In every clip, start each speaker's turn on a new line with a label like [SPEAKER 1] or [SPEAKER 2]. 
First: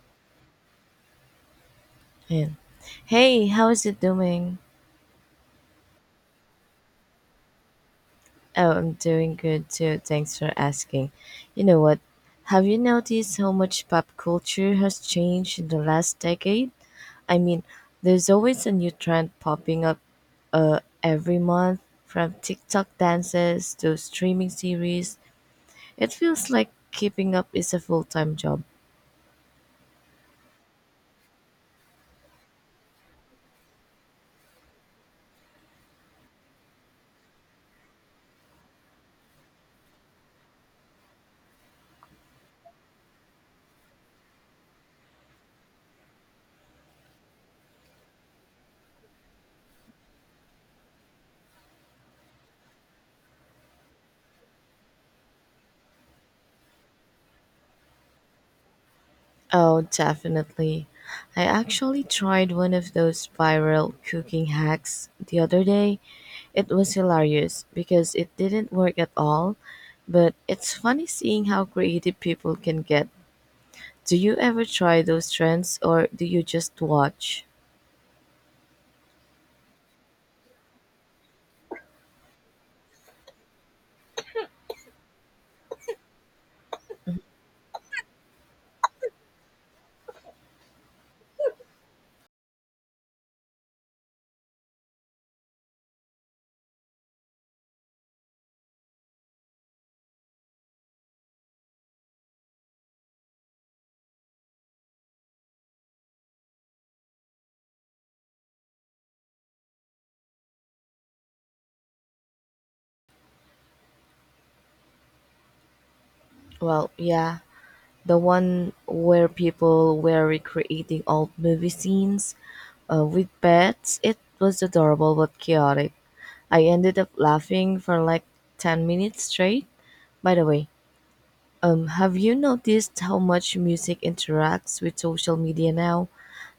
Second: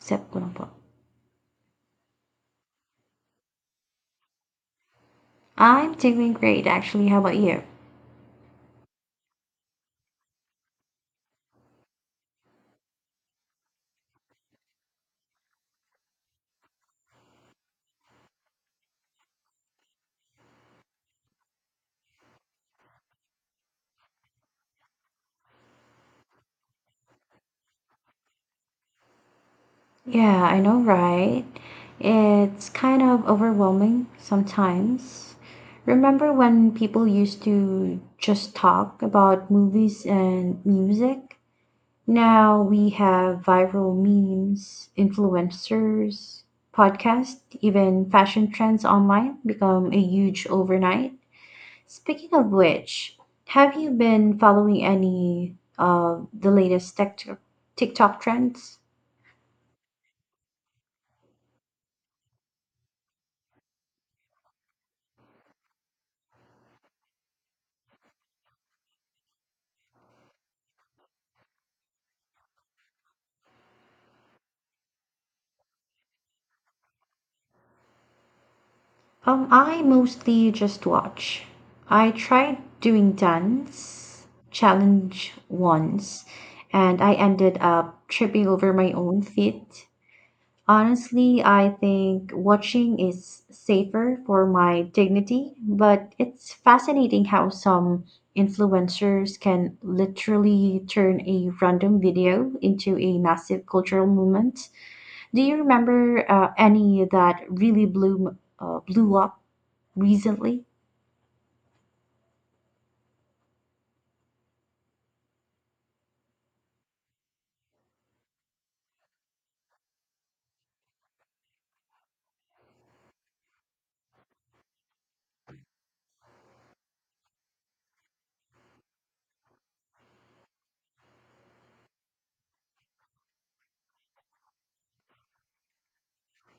[SPEAKER 1] Except quote unquote.
[SPEAKER 2] Yeah. Hey, how is it doing?
[SPEAKER 1] I'm doing great, actually. How about you?
[SPEAKER 2] Oh, I'm doing good too. Thanks for asking. You know what? Have you noticed how much pop culture has changed in the last decade? I mean, there's always a new trend popping up every month, from TikTok dances to streaming series. It feels like keeping up is a full time job.
[SPEAKER 1] Yeah, I know, right? It's kind of overwhelming sometimes. Remember when people used to just talk about movies and music? Now we have viral memes, influencers, podcasts, even fashion trends online become a huge overnight. Speaking of which, have you been following any of the latest tech TikTok trends?
[SPEAKER 2] Oh, definitely. I actually tried one of those viral cooking hacks the other day. It was hilarious because it didn't work at all, but it's funny seeing how creative people can get. Do you ever try those trends or do you just watch?
[SPEAKER 1] I mostly just watch. I tried doing dance challenge once, and I ended up tripping over my own feet. Honestly, I think watching is safer for my dignity, but it's fascinating how some influencers can literally turn a random video into a massive cultural movement. Do you remember any that really blew up recently?
[SPEAKER 2] Well, yeah, the one where people were recreating old movie scenes with pets. It was adorable but chaotic. I ended up laughing for like 10 minutes straight. By the way, have you noticed how much music interacts with social media now?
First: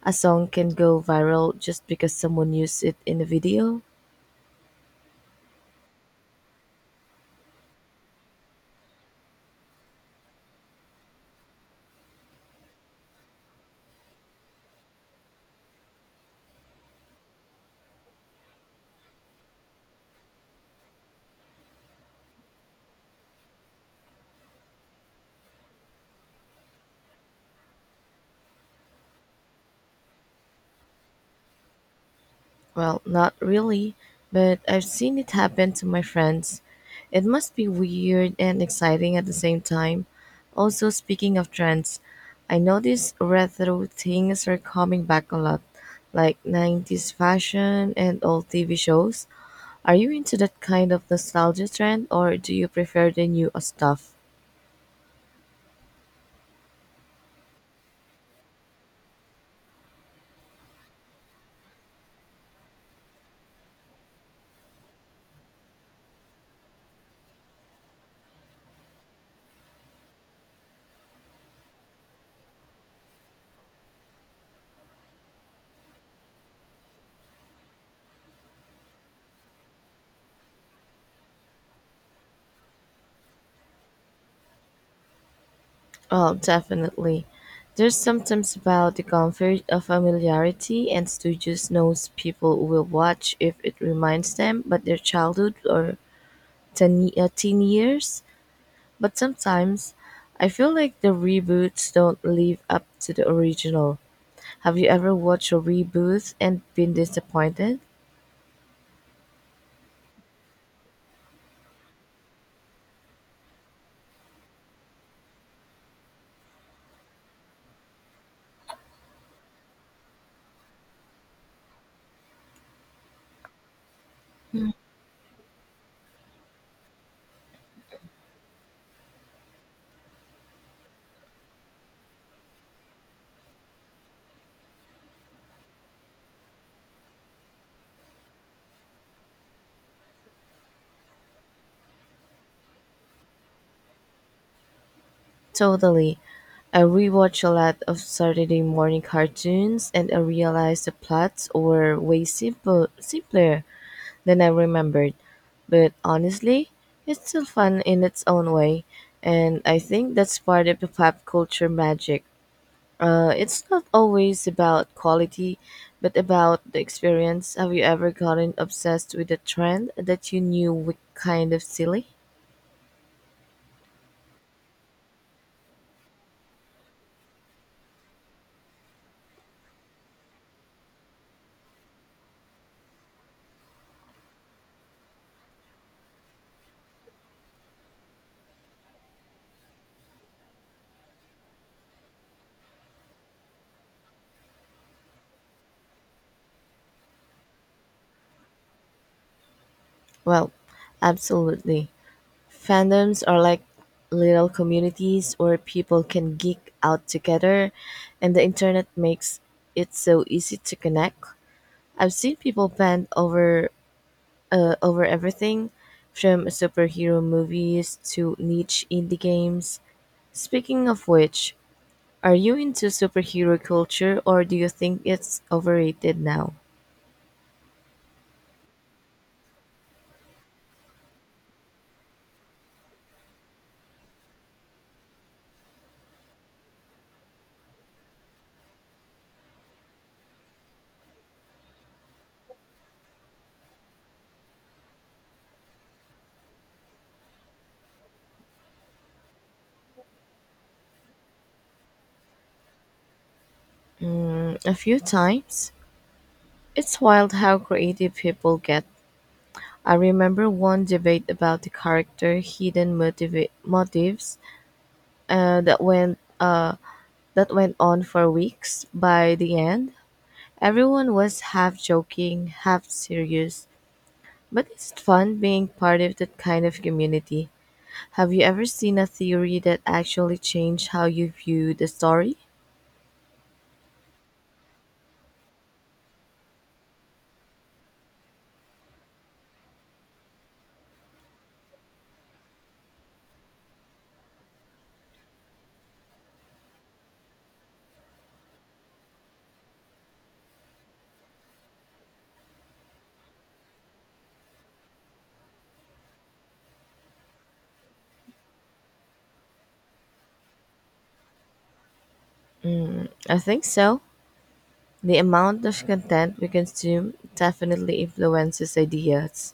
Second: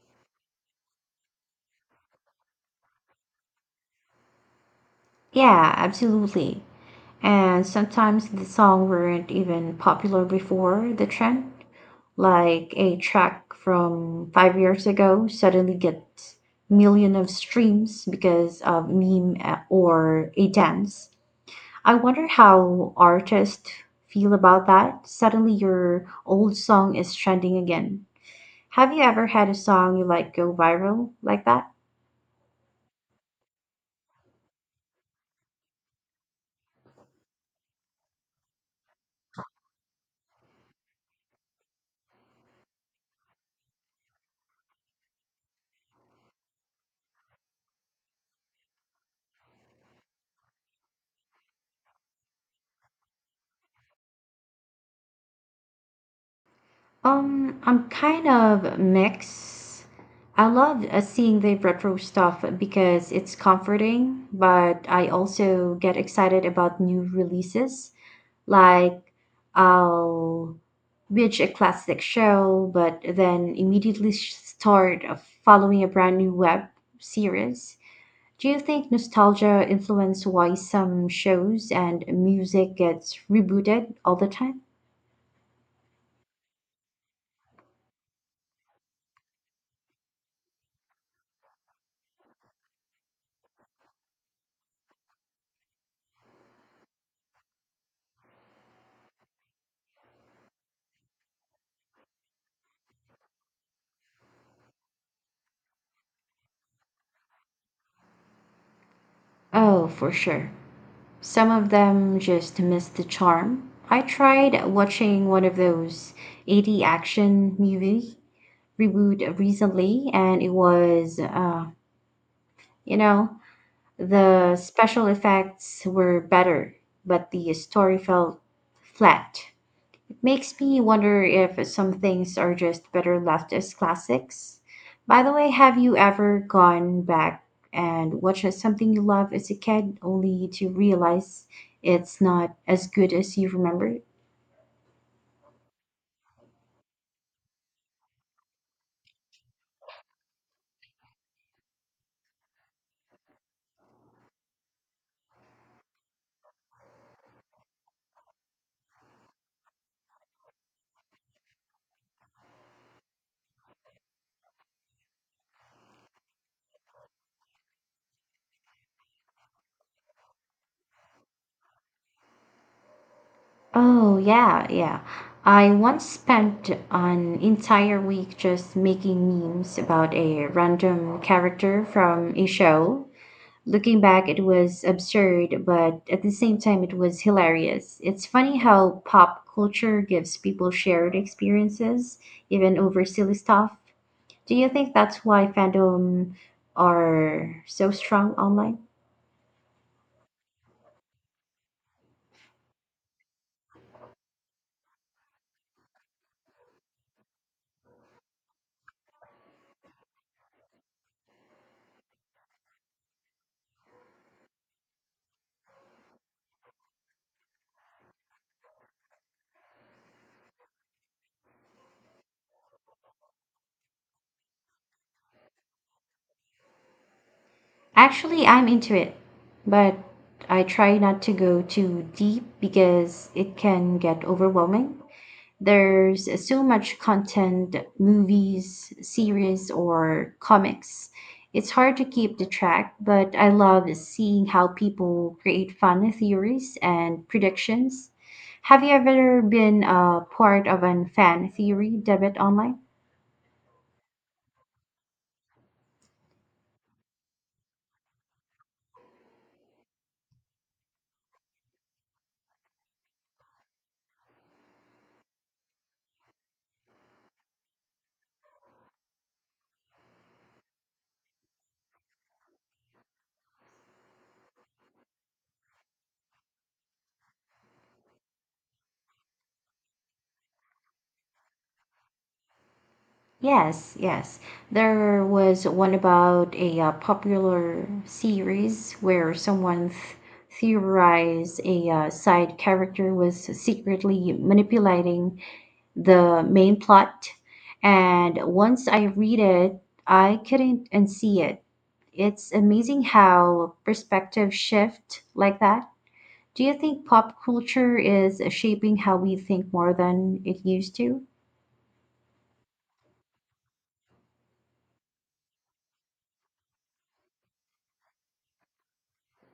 [SPEAKER 2] A song can go viral just because someone used it in a video.
[SPEAKER 1] Yeah, absolutely. And sometimes the song weren't even popular before the trend, like a track from 5 years ago suddenly gets million of streams because of meme, or a dance. I wonder how artists feel about that. Suddenly your old song is trending again. Have you ever had a song you like go viral like that?
[SPEAKER 2] Well, not really, but I've seen it happen to my friends. It must be weird and exciting at the same time. Also, speaking of trends, I noticed retro things are coming back a lot, like 90s fashion and old TV shows. Are you into that kind of nostalgia trend or do you prefer the new stuff?
[SPEAKER 1] I'm kind of mixed. I love seeing the retro stuff because it's comforting, but I also get excited about new releases. Like, I'll binge a classic show, but then immediately start following a brand new web series. Do you think nostalgia influenced why some shows and music gets rebooted all the time?
[SPEAKER 2] Oh, definitely. There's sometimes about the comfort of familiarity, and Stooges knows people will watch if it reminds them, but their childhood or teen years. But sometimes, I feel like the reboots don't live up to the original. Have you ever watched a reboot and been disappointed?
[SPEAKER 1] Oh, for sure. Some of them just miss the charm. I tried watching one of those 80 action movie reboot recently, and it was, you know, the special effects were better, but the story felt flat. It makes me wonder if some things are just better left as classics. By the way, have you ever gone back and watched something you loved as a kid only to realize it's not as good as you remember?
[SPEAKER 2] Totally. I rewatch a lot of Saturday morning cartoons and I realized the plots were way simpler. Then I remembered. But honestly, it's still fun in its own way, and I think that's part of the pop culture magic. It's not always about quality, but about the experience. Have you ever gotten obsessed with a trend that you knew was kind of silly?
[SPEAKER 1] Oh, yeah, yeah. I once spent an entire week just making memes about a random character from a show. Looking back, it was absurd, but at the same time, it was hilarious. It's funny how pop culture gives people shared experiences, even over silly stuff. Do you think that's why fandom are so strong online?
[SPEAKER 2] Well, absolutely. Fandoms are like little communities where people can geek out together, and the internet makes it so easy to connect. I've seen people bent over everything, from superhero movies to niche indie games. Speaking of which, are you into superhero culture or do you think it's overrated now?
[SPEAKER 1] Actually, I'm into it, but I try not to go too deep because it can get overwhelming. There's so much content, movies, series, or comics. It's hard to keep the track, but I love seeing how people create fun theories and predictions. Have you ever been a part of an fan theory debate online?
[SPEAKER 2] A few times. It's wild how creative people get. I remember one debate about the character hidden motives uh, that went uh, that went on for weeks. By the end, everyone was half joking, half serious, but it's fun being part of that kind of community. Have you ever seen a theory that actually changed how you viewed the story?
[SPEAKER 1] Yes, yes. There was one about a popular series where theorized a side character was secretly manipulating the main plot. And once I read it, I couldn't unsee it. It's amazing how perspective shift like that. Do you think pop culture is shaping how we think more than it used to?
[SPEAKER 2] I think so. The amount of content we consume definitely influences ideas,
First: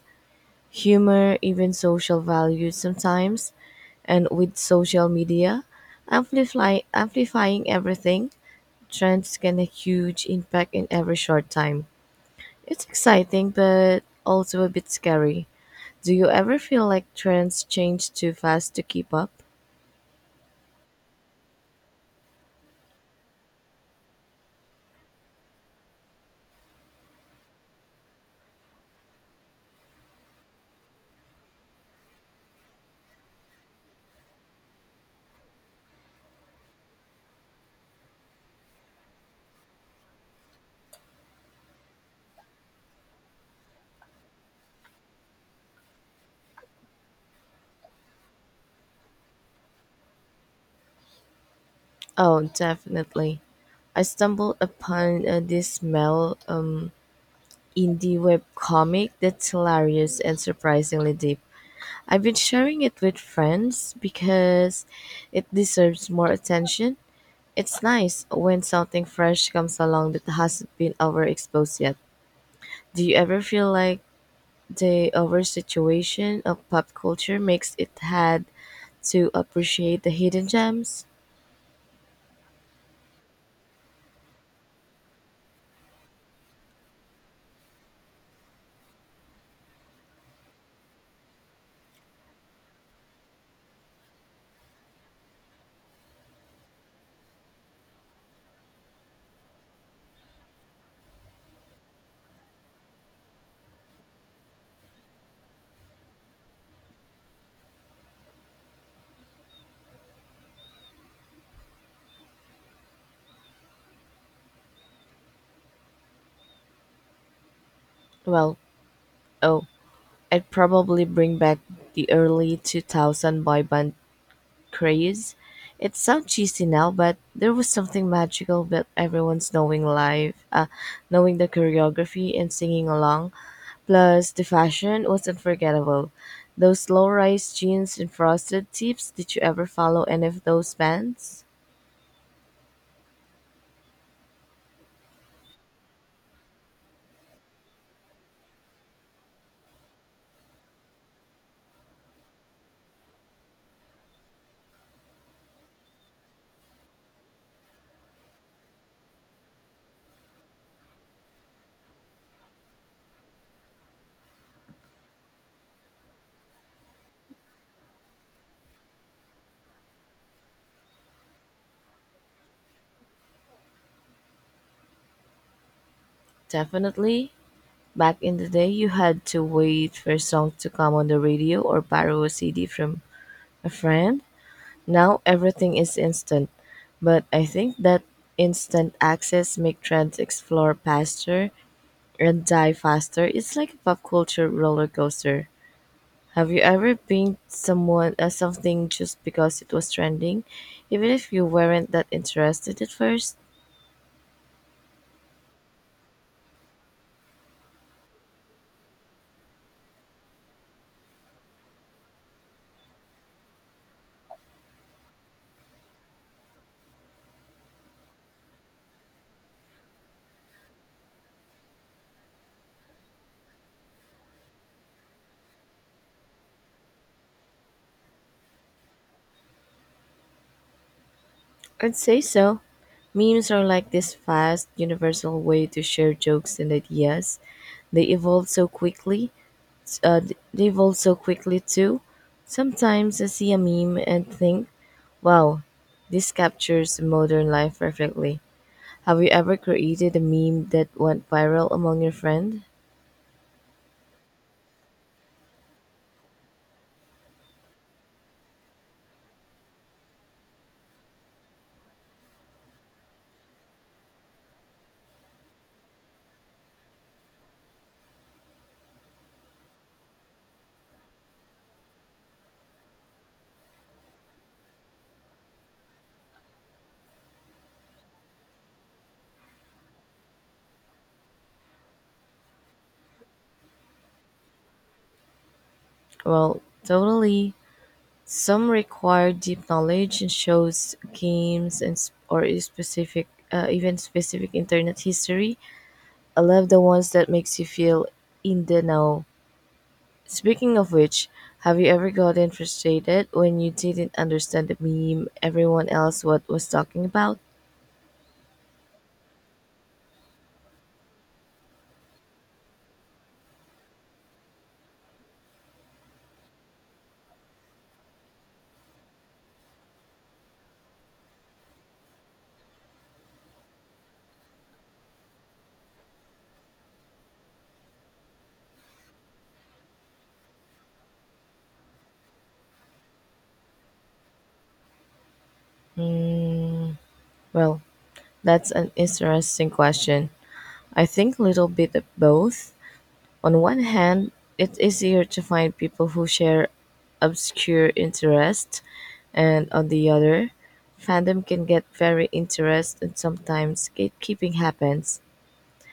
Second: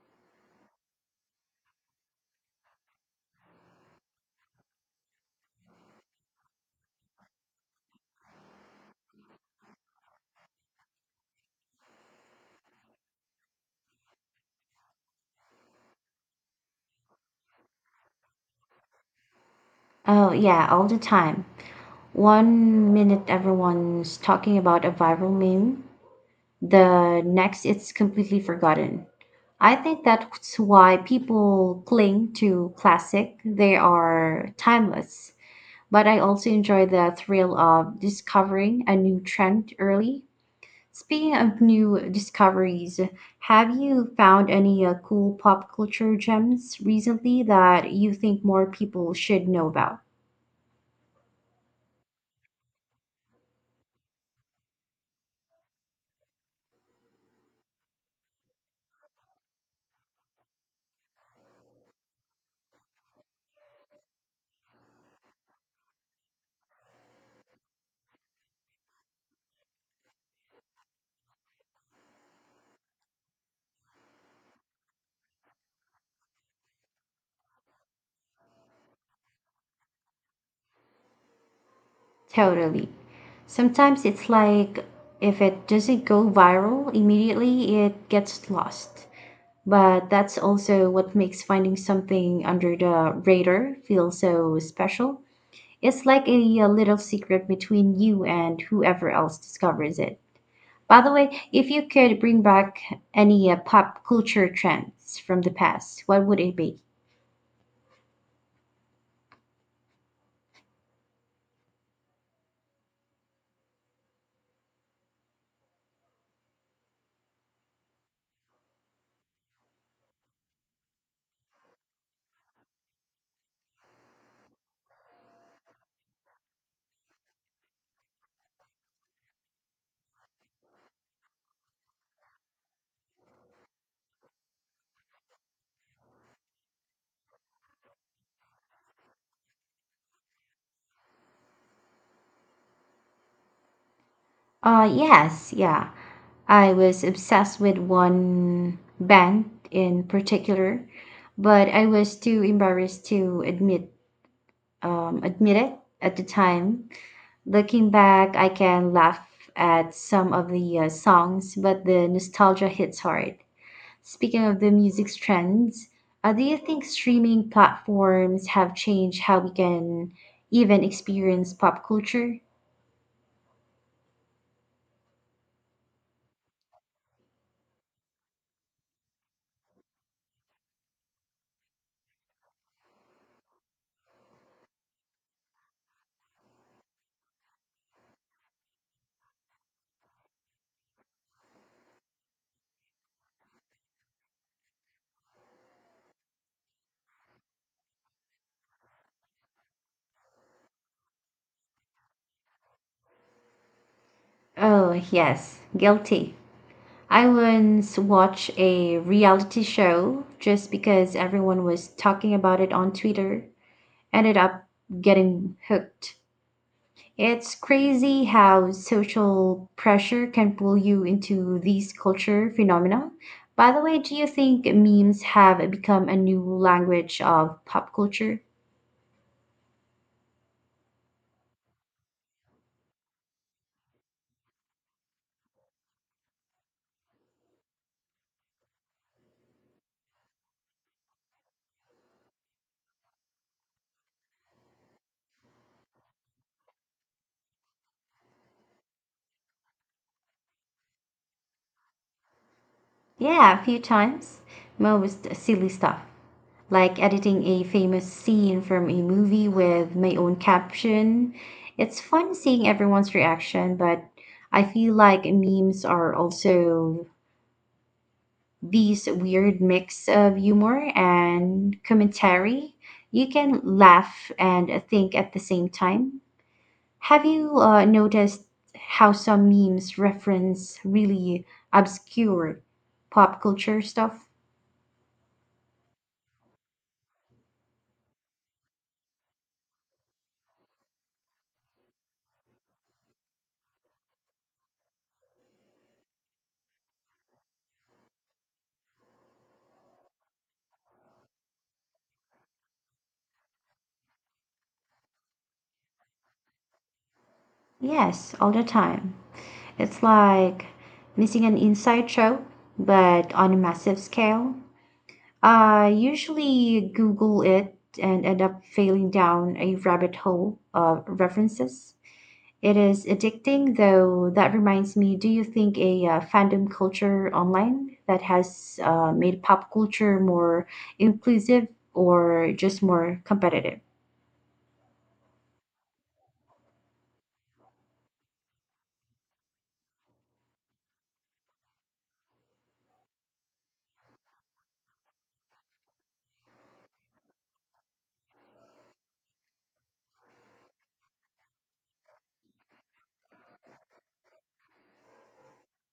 [SPEAKER 2] humor, even social values sometimes. And with social media, amplifying everything, trends can have huge impact in every short time. It's exciting, but also a bit scary. Do you ever feel like trends change too fast to keep up?
[SPEAKER 1] Oh, yeah, all the time. One minute everyone's talking about a viral meme, the next it's completely forgotten. I think that's why people cling to classic. They are timeless, but I also enjoy the thrill of discovering a new trend early. Speaking of new discoveries, have you found any cool pop culture gems recently that you think more people should know about?
[SPEAKER 2] Oh, definitely. I stumbled upon this smell indie web comic that's hilarious and surprisingly deep. I've been sharing it with friends because it deserves more attention. It's nice when something fresh comes along that hasn't been overexposed yet. Do you ever feel like the oversaturation of pop culture makes it hard to appreciate the hidden gems.
[SPEAKER 1] Totally. Sometimes it's like if it doesn't go viral immediately, it gets lost. But that's also what makes finding something under the radar feel so special. It's like a, little secret between you and whoever else discovers it. By the way, if you could bring back any pop culture trends from the past, what would it be?
[SPEAKER 2] Well, oh, I'd probably bring back the early 2000 boy band craze. It sounds cheesy now, but there was something magical about everyone's knowing the choreography and singing along. Plus, the fashion was unforgettable. Those low-rise jeans and frosted tips, did you ever follow any of those bands?
[SPEAKER 1] Yes, yeah. I was obsessed with one band in particular, but I was too embarrassed to admit it at the time. Looking back, I can laugh at some of the songs, but the nostalgia hits hard. Speaking of the music trends, do you think streaming platforms have changed how we can even experience pop culture?
[SPEAKER 2] Definitely. Back in the day, you had to wait for a song to come on the radio or borrow a CD from a friend. Now everything is instant, but I think that instant access make trends explore faster and die faster. It's like a pop culture roller coaster. Have you ever been someone something just because it was trending, even if you weren't that interested at first?
[SPEAKER 1] Oh, yes, guilty. I once watched a reality show just because everyone was talking about it on Twitter, ended up getting hooked. It's crazy how social pressure can pull you into these culture phenomena. By the way, do you think memes have become a new language of pop culture?
[SPEAKER 2] I'd say so. Memes are like this fast, universal way to share jokes and ideas. They evolve so quickly. Uh, they evolve so quickly too. Sometimes I see a meme and think, "Wow, this captures modern life perfectly." Have you ever created a meme that went viral among your friend?
[SPEAKER 1] Yeah, a few times. Most silly stuff, like editing a famous scene from a movie with my own caption. It's fun seeing everyone's reaction, but I feel like memes are also these weird mix of humor and commentary. You can laugh and think at the same time. Have you noticed how some memes reference really obscure pop culture stuff?
[SPEAKER 2] Well, totally. Some require deep knowledge and shows games or a specific internet history. I love the ones that makes you feel in the know. Speaking of which, have you ever gotten frustrated when you didn't understand the meme everyone else what was talking about?
[SPEAKER 1] Yes, all the time. It's like missing an inside joke, but on a massive scale. I usually Google it and end up failing down a rabbit hole of references. It is addicting, though. That reminds me, do you think a fandom culture online that has made pop culture more inclusive or just more competitive?
[SPEAKER 2] Well, that's an interesting question. I think little bit of both. On one hand, it's easier to find people who share obscure interest, and on the other, fandom can get very interest and sometimes gatekeeping happens.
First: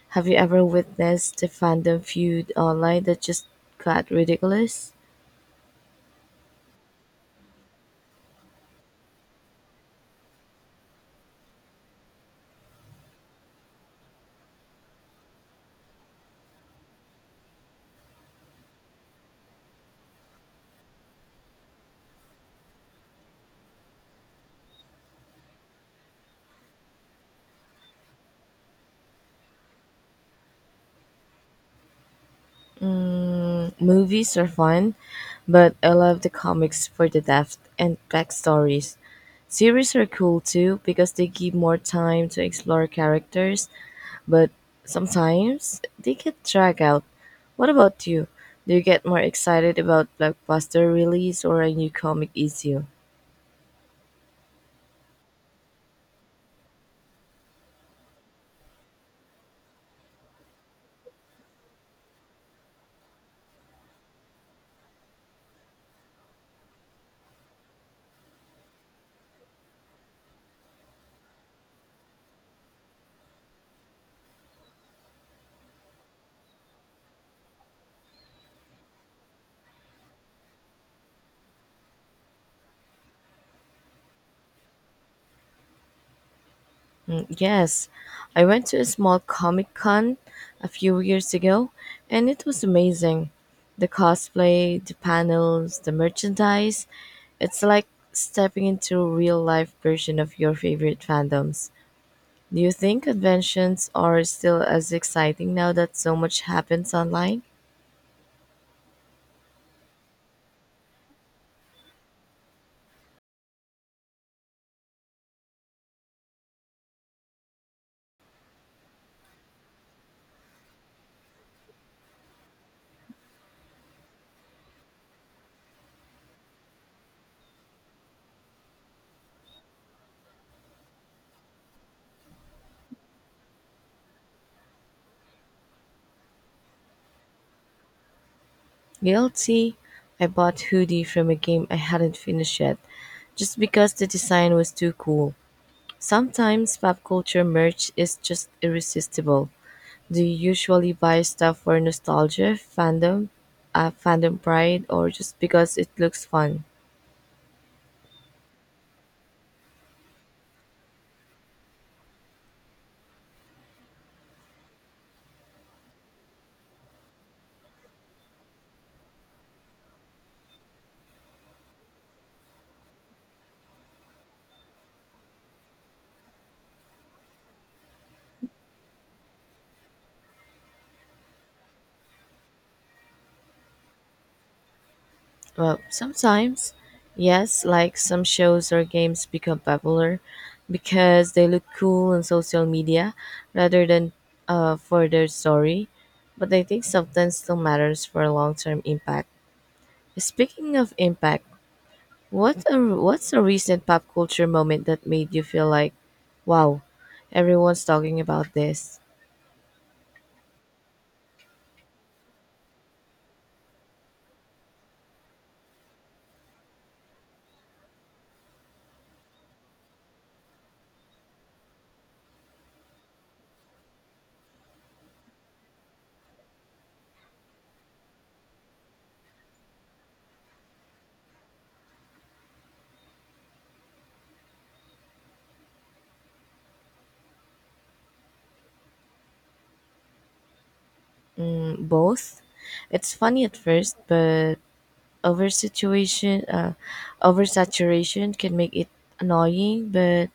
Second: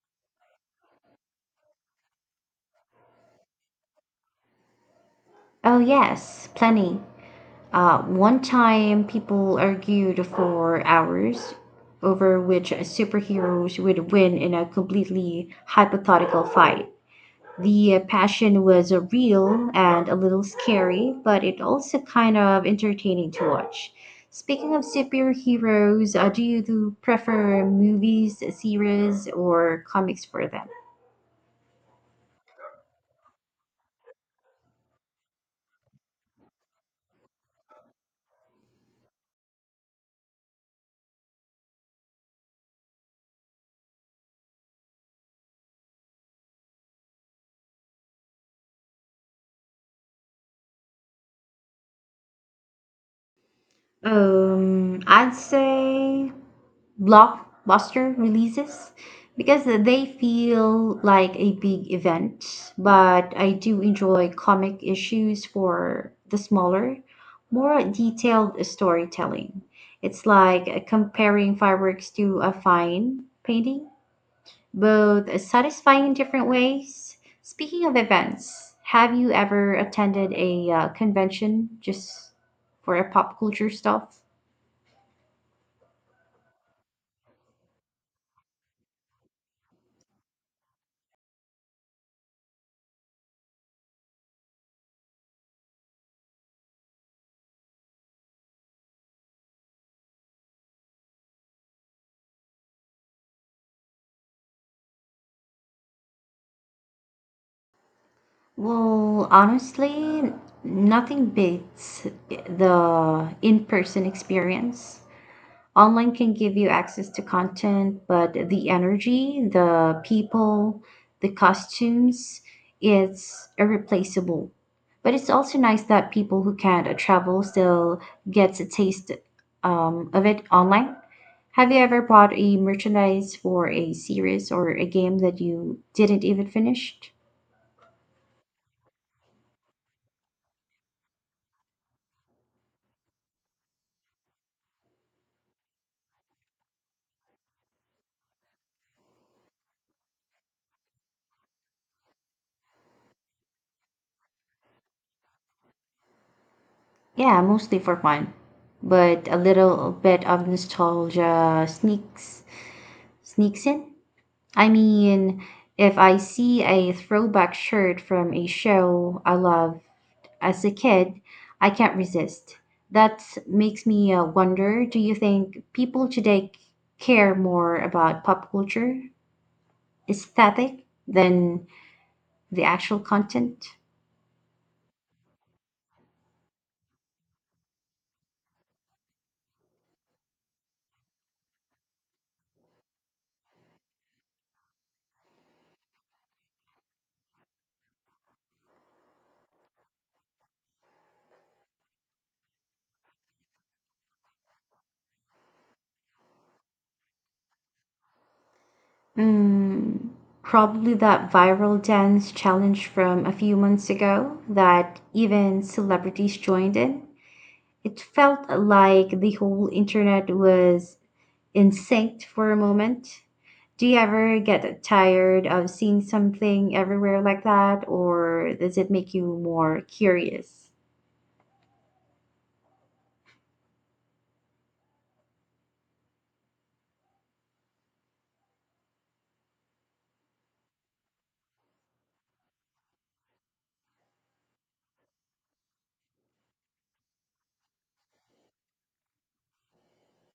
[SPEAKER 2] Have you ever witnessed a fandom feud online that just got ridiculous?
[SPEAKER 1] Oh, yes, plenty. One time, people argued for hours over which superheroes would win in a completely hypothetical fight. The passion was real and a little scary, but it also kind of entertaining to watch. Speaking of superheroes, do you do prefer movies, series, or comics for them?
[SPEAKER 2] Movies are fun, but I love the comics for the depth and backstories. Series are cool too because they give more time to explore characters, but sometimes they get dragged out. What about you? Do you get more excited about blockbuster release or a new comic issue?
[SPEAKER 1] I'd say blockbuster releases because they feel like a big event, but I do enjoy comic issues for the smaller, more detailed storytelling. It's like comparing fireworks to a fine painting, both satisfying in different ways. Speaking of events, have you ever attended a convention just for a pop culture stuff?
[SPEAKER 2] Yes, I went to a small comic con a few years ago and it was amazing. The cosplay, the panels, the merchandise. It's like stepping into a real life version of your favorite fandoms. Do you think conventions are still as exciting now that so much happens online?
[SPEAKER 1] Well, honestly, nothing beats the in person experience. Online can give you access to content, but the energy, the people, the costumes, it's irreplaceable. But it's also nice that people who can't travel still gets a taste of it online. Have you ever bought a merchandise for a series or a game that you didn't even finish?
[SPEAKER 2] Guilty. I bought hoodie from a game I hadn't finished yet just because the design was too cool. Sometimes pop culture merch is just irresistible. Do you usually buy stuff for nostalgia, fandom pride, or just because it looks fun?
[SPEAKER 1] Yeah, mostly for fun, but a little bit of nostalgia sneaks in. I mean, if I see a throwback shirt from a show I loved as a kid, I can't resist. That makes me wonder, do you think people today care more about pop culture aesthetic than the actual content?
[SPEAKER 2] Well, sometimes, yes, like some shows or games become popular because they look cool on social media rather than for their story. But I think sometimes still matters for long term impact. Speaking of impact, what's a recent pop culture moment that made you feel like, wow, everyone's talking about this?
[SPEAKER 1] Mm, probably that viral dance challenge from a few months ago that even celebrities joined in. It felt like the whole internet was in sync for a moment. Do you ever get tired of seeing something everywhere like that, or does it make you more curious?
[SPEAKER 2] Mm, both. It's funny at first, but over situation, uh, oversaturation can make it annoying. But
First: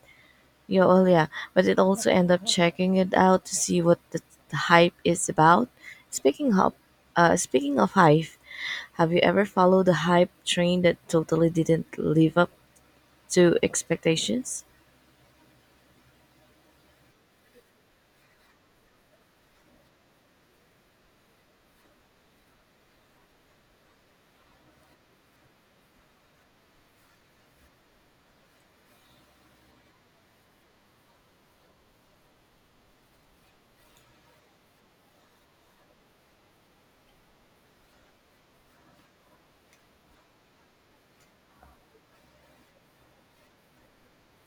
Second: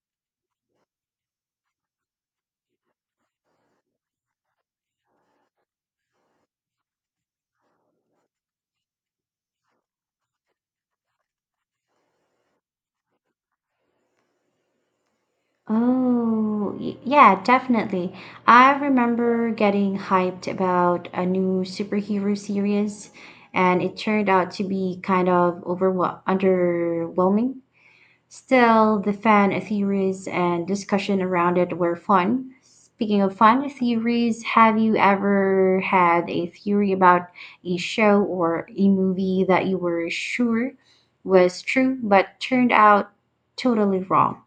[SPEAKER 2] you oh yeah, but it also end up checking it out to see what the hype is about. Speaking of, speaking of hype, have you ever followed the hype train that totally didn't live up to expectations?
[SPEAKER 1] Oh, yeah, definitely. I remember getting hyped about a new superhero series, and it turned out to be kind of underwhelming. Still, the fan theories and discussion around it were fun. Speaking of fun theories, have you ever had a theory about a show or a movie that you were sure was true but turned out totally wrong?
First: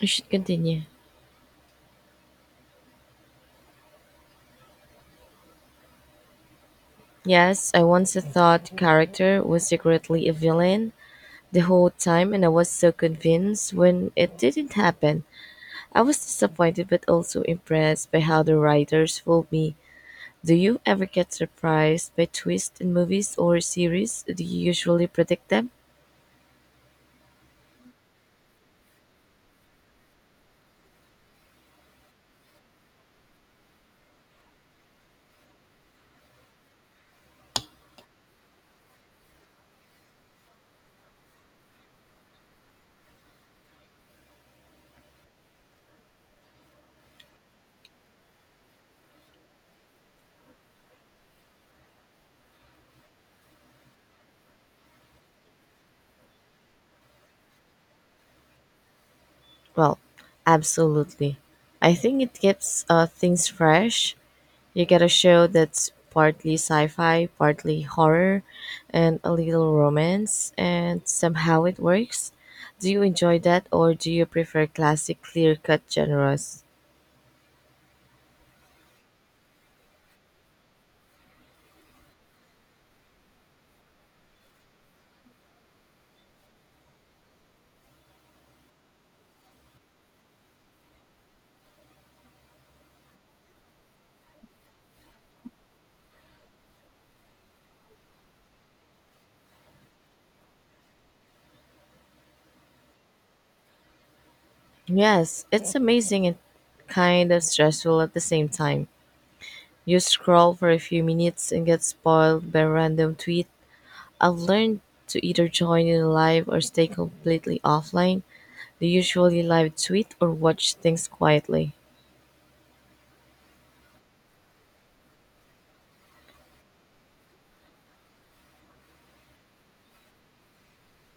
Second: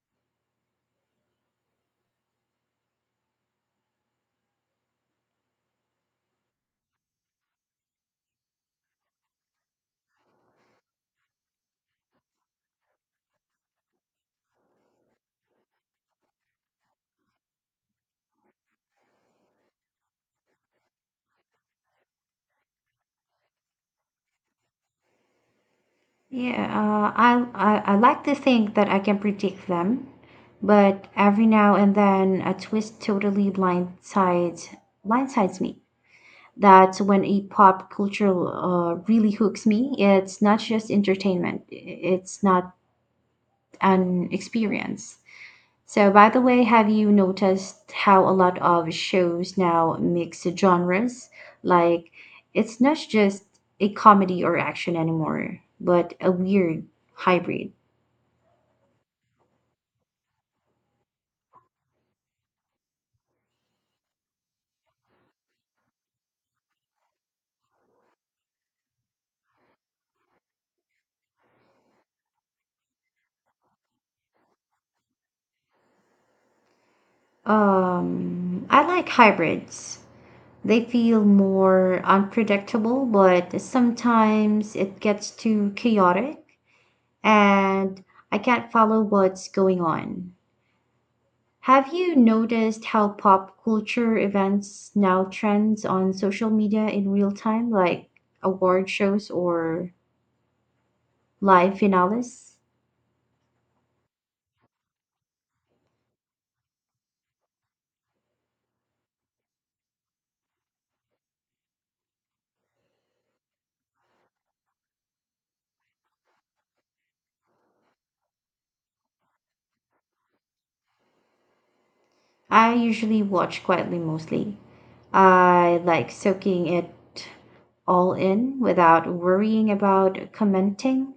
[SPEAKER 2] You should continue. Yes, I once thought the character was secretly a villain the whole time, and I was so convinced when it didn't happen. I was disappointed but also impressed by how the writers fooled me. Do you ever get surprised by twists in movies or series? Do you usually predict them?
[SPEAKER 1] Yeah, I like to think that I can predict them, but every now and then a twist totally blindsides me. That's when a pop culture really hooks me. It's not just entertainment; it's not an experience. So, by the way, have you noticed how a lot of shows now mix genres? Like, it's not just a comedy or action anymore, but a weird hybrid.
[SPEAKER 2] Well, absolutely. I think it keeps things fresh. You get a show that's partly sci fi, partly horror, and a little romance, and somehow it works. Do you enjoy that, or do you prefer classic, clear cut genres?
[SPEAKER 1] I like hybrids. They feel more unpredictable, but sometimes it gets too chaotic and I can't follow what's going on. Have you noticed how pop culture events now trends on social media in real time, like award shows or live finales?
[SPEAKER 2] Yes, it's amazing and kind of stressful at the same time. You scroll for a few minutes and get spoiled by a random tweet. I've learned to either join in live or stay completely offline. Do you usually live tweet or watch things quietly?
[SPEAKER 1] I usually watch quietly mostly. I like soaking it all in without worrying about commenting,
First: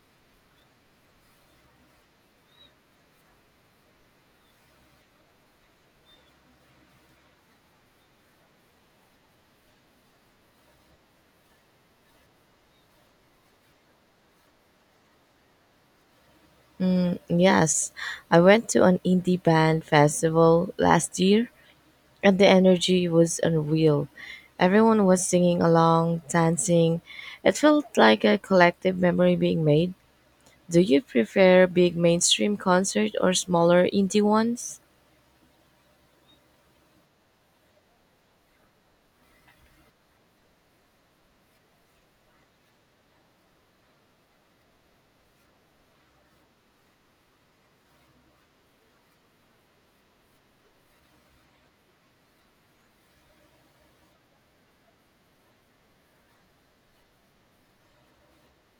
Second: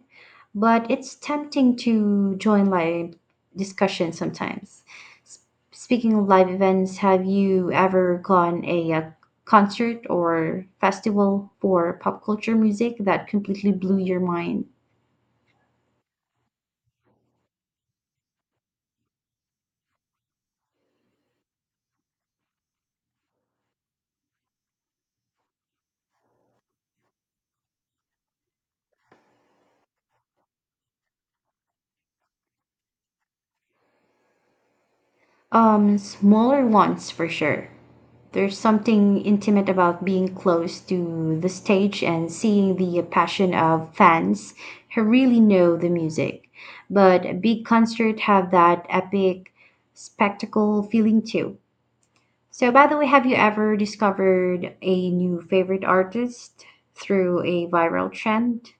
[SPEAKER 1] but it's tempting to join live discussions sometimes. S- Speaking of live events, have you ever gone a, concert or festival for pop culture music that completely blew your mind?
[SPEAKER 2] Yes, I went to an indie band festival last year and the energy was unreal. Everyone was singing along, dancing. It felt like a collective memory being made. Do you prefer big mainstream concerts or smaller indie ones?
[SPEAKER 1] Smaller ones for sure. There's something intimate about being close to the stage and seeing the passion of fans who really know the music. But big concerts have that epic spectacle feeling too. So, by the way, have you ever discovered a new favorite artist through a viral trend?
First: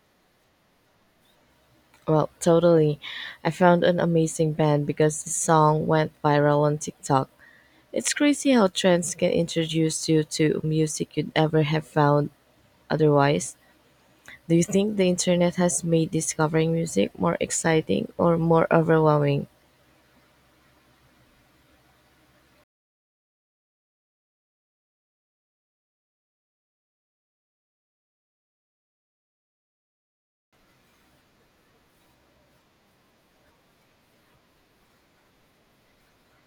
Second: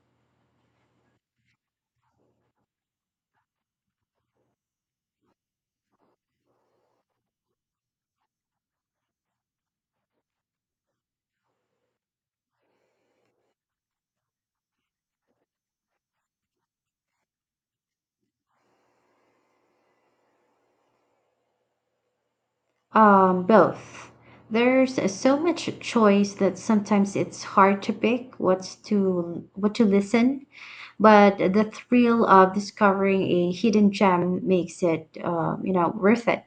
[SPEAKER 2] Well, totally. I found an amazing band because the song went viral on TikTok. It's crazy how trends can introduce you to music you'd ever have found otherwise. Do you think the internet has made discovering music more exciting or more overwhelming?
[SPEAKER 1] Both. There's so much choice that sometimes it's hard to pick what to listen, but the thrill of discovering a hidden gem makes it, worth it.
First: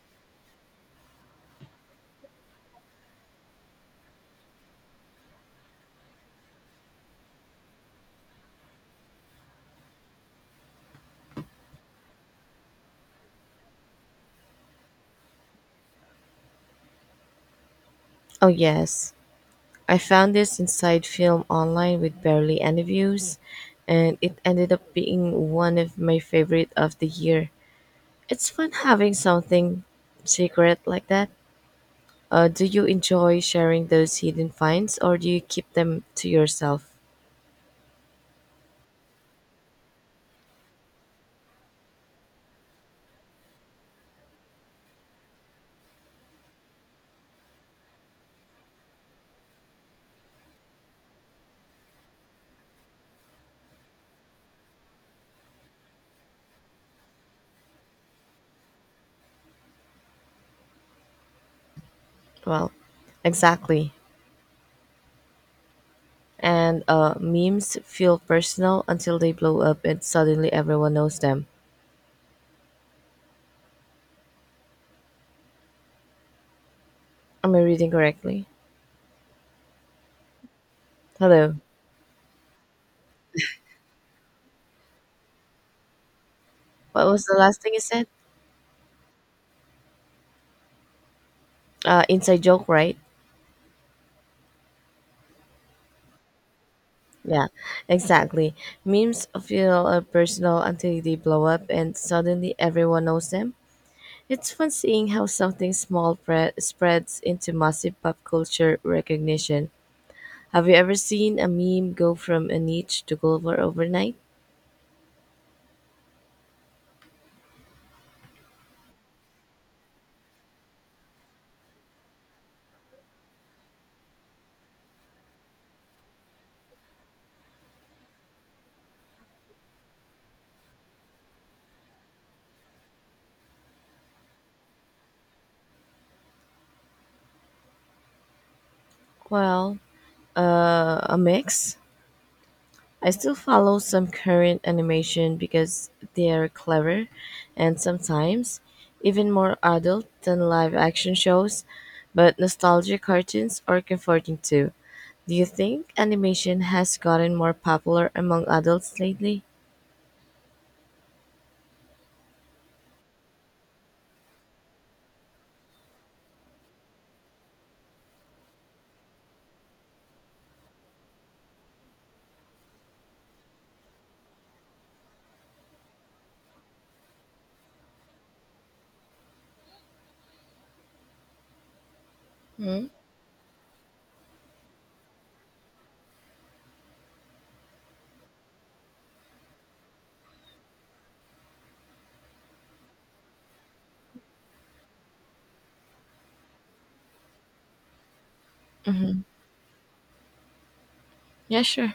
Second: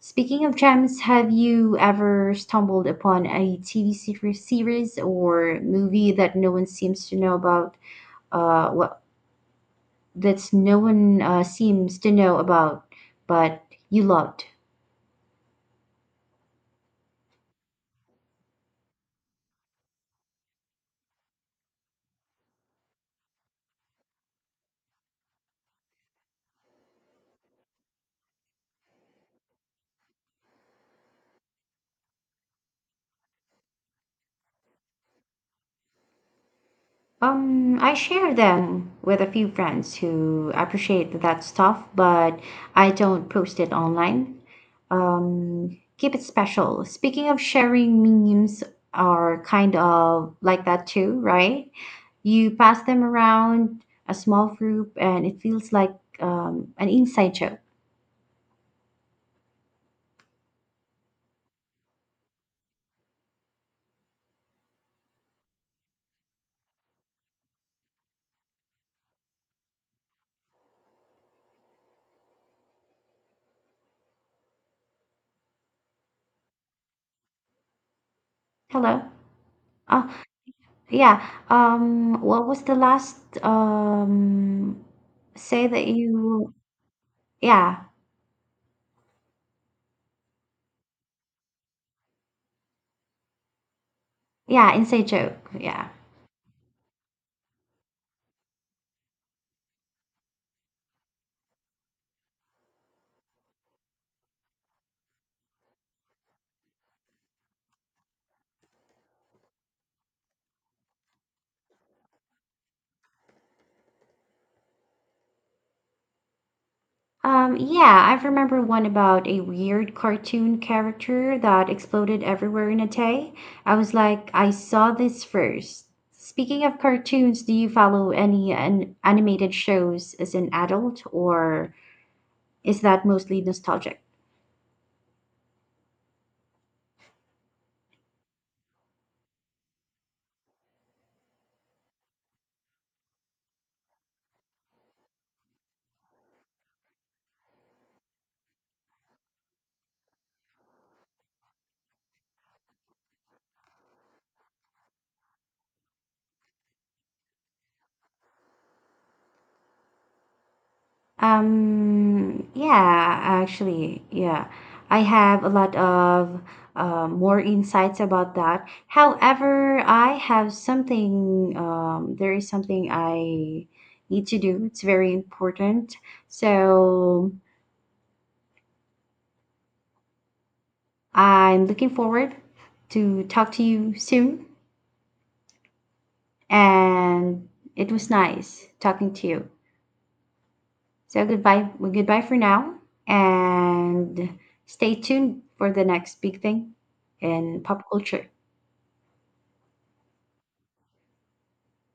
[SPEAKER 1] Speaking of gems, have you ever stumbled upon a TV series or movie that no one seems to know about? What that's no one seems to know about, but you loved.
[SPEAKER 2] Oh, yes. I found this inside film online with barely any views, and it ended up being one of my favorite of the year. It's fun having something secret like that. Do you enjoy sharing those hidden finds or do you keep them to yourself?
[SPEAKER 1] I share them with a few friends who appreciate that stuff, but I don't post it online. Keep it special. Speaking of sharing, memes are kind of like that too, right? You pass them around a small group, and it feels like an inside joke.
[SPEAKER 2] Well, exactly. And memes feel personal until they blow up and suddenly everyone knows them. Am I reading correctly?
[SPEAKER 1] Hello. Oh, yeah.
[SPEAKER 2] Hello.
[SPEAKER 1] What was the last um say that you?
[SPEAKER 2] What was the last thing you
[SPEAKER 1] Yeah,
[SPEAKER 2] said? Inside joke, right?
[SPEAKER 1] yeah, inside joke. Yeah.
[SPEAKER 2] Yeah, exactly. Memes feel personal until they blow up and suddenly everyone knows them. It's fun seeing how something spreads into massive pop culture recognition. Have you ever seen a meme go from a niche to global overnight?
[SPEAKER 1] Yeah, I remember one about a weird cartoon character that exploded everywhere in a day. I was like, I saw this first. Speaking of cartoons, do you follow any an animated shows as an adult, or is that mostly nostalgic?
[SPEAKER 2] Well, a mix. I still follow some current animation because they're clever and sometimes even more adult than live action shows, but nostalgia cartoons are comforting too. Do you think animation has gotten more popular among adults lately?
[SPEAKER 1] Yeah, actually, yeah. I have a lot of more insights about that. However, I have there is something I need to do. It's very important. So I'm looking forward to talk to you soon. And it was nice talking to you. So goodbye for now, and stay tuned for the next big thing in pop culture.
[SPEAKER 2] Mm-hmm. Yeah, sure.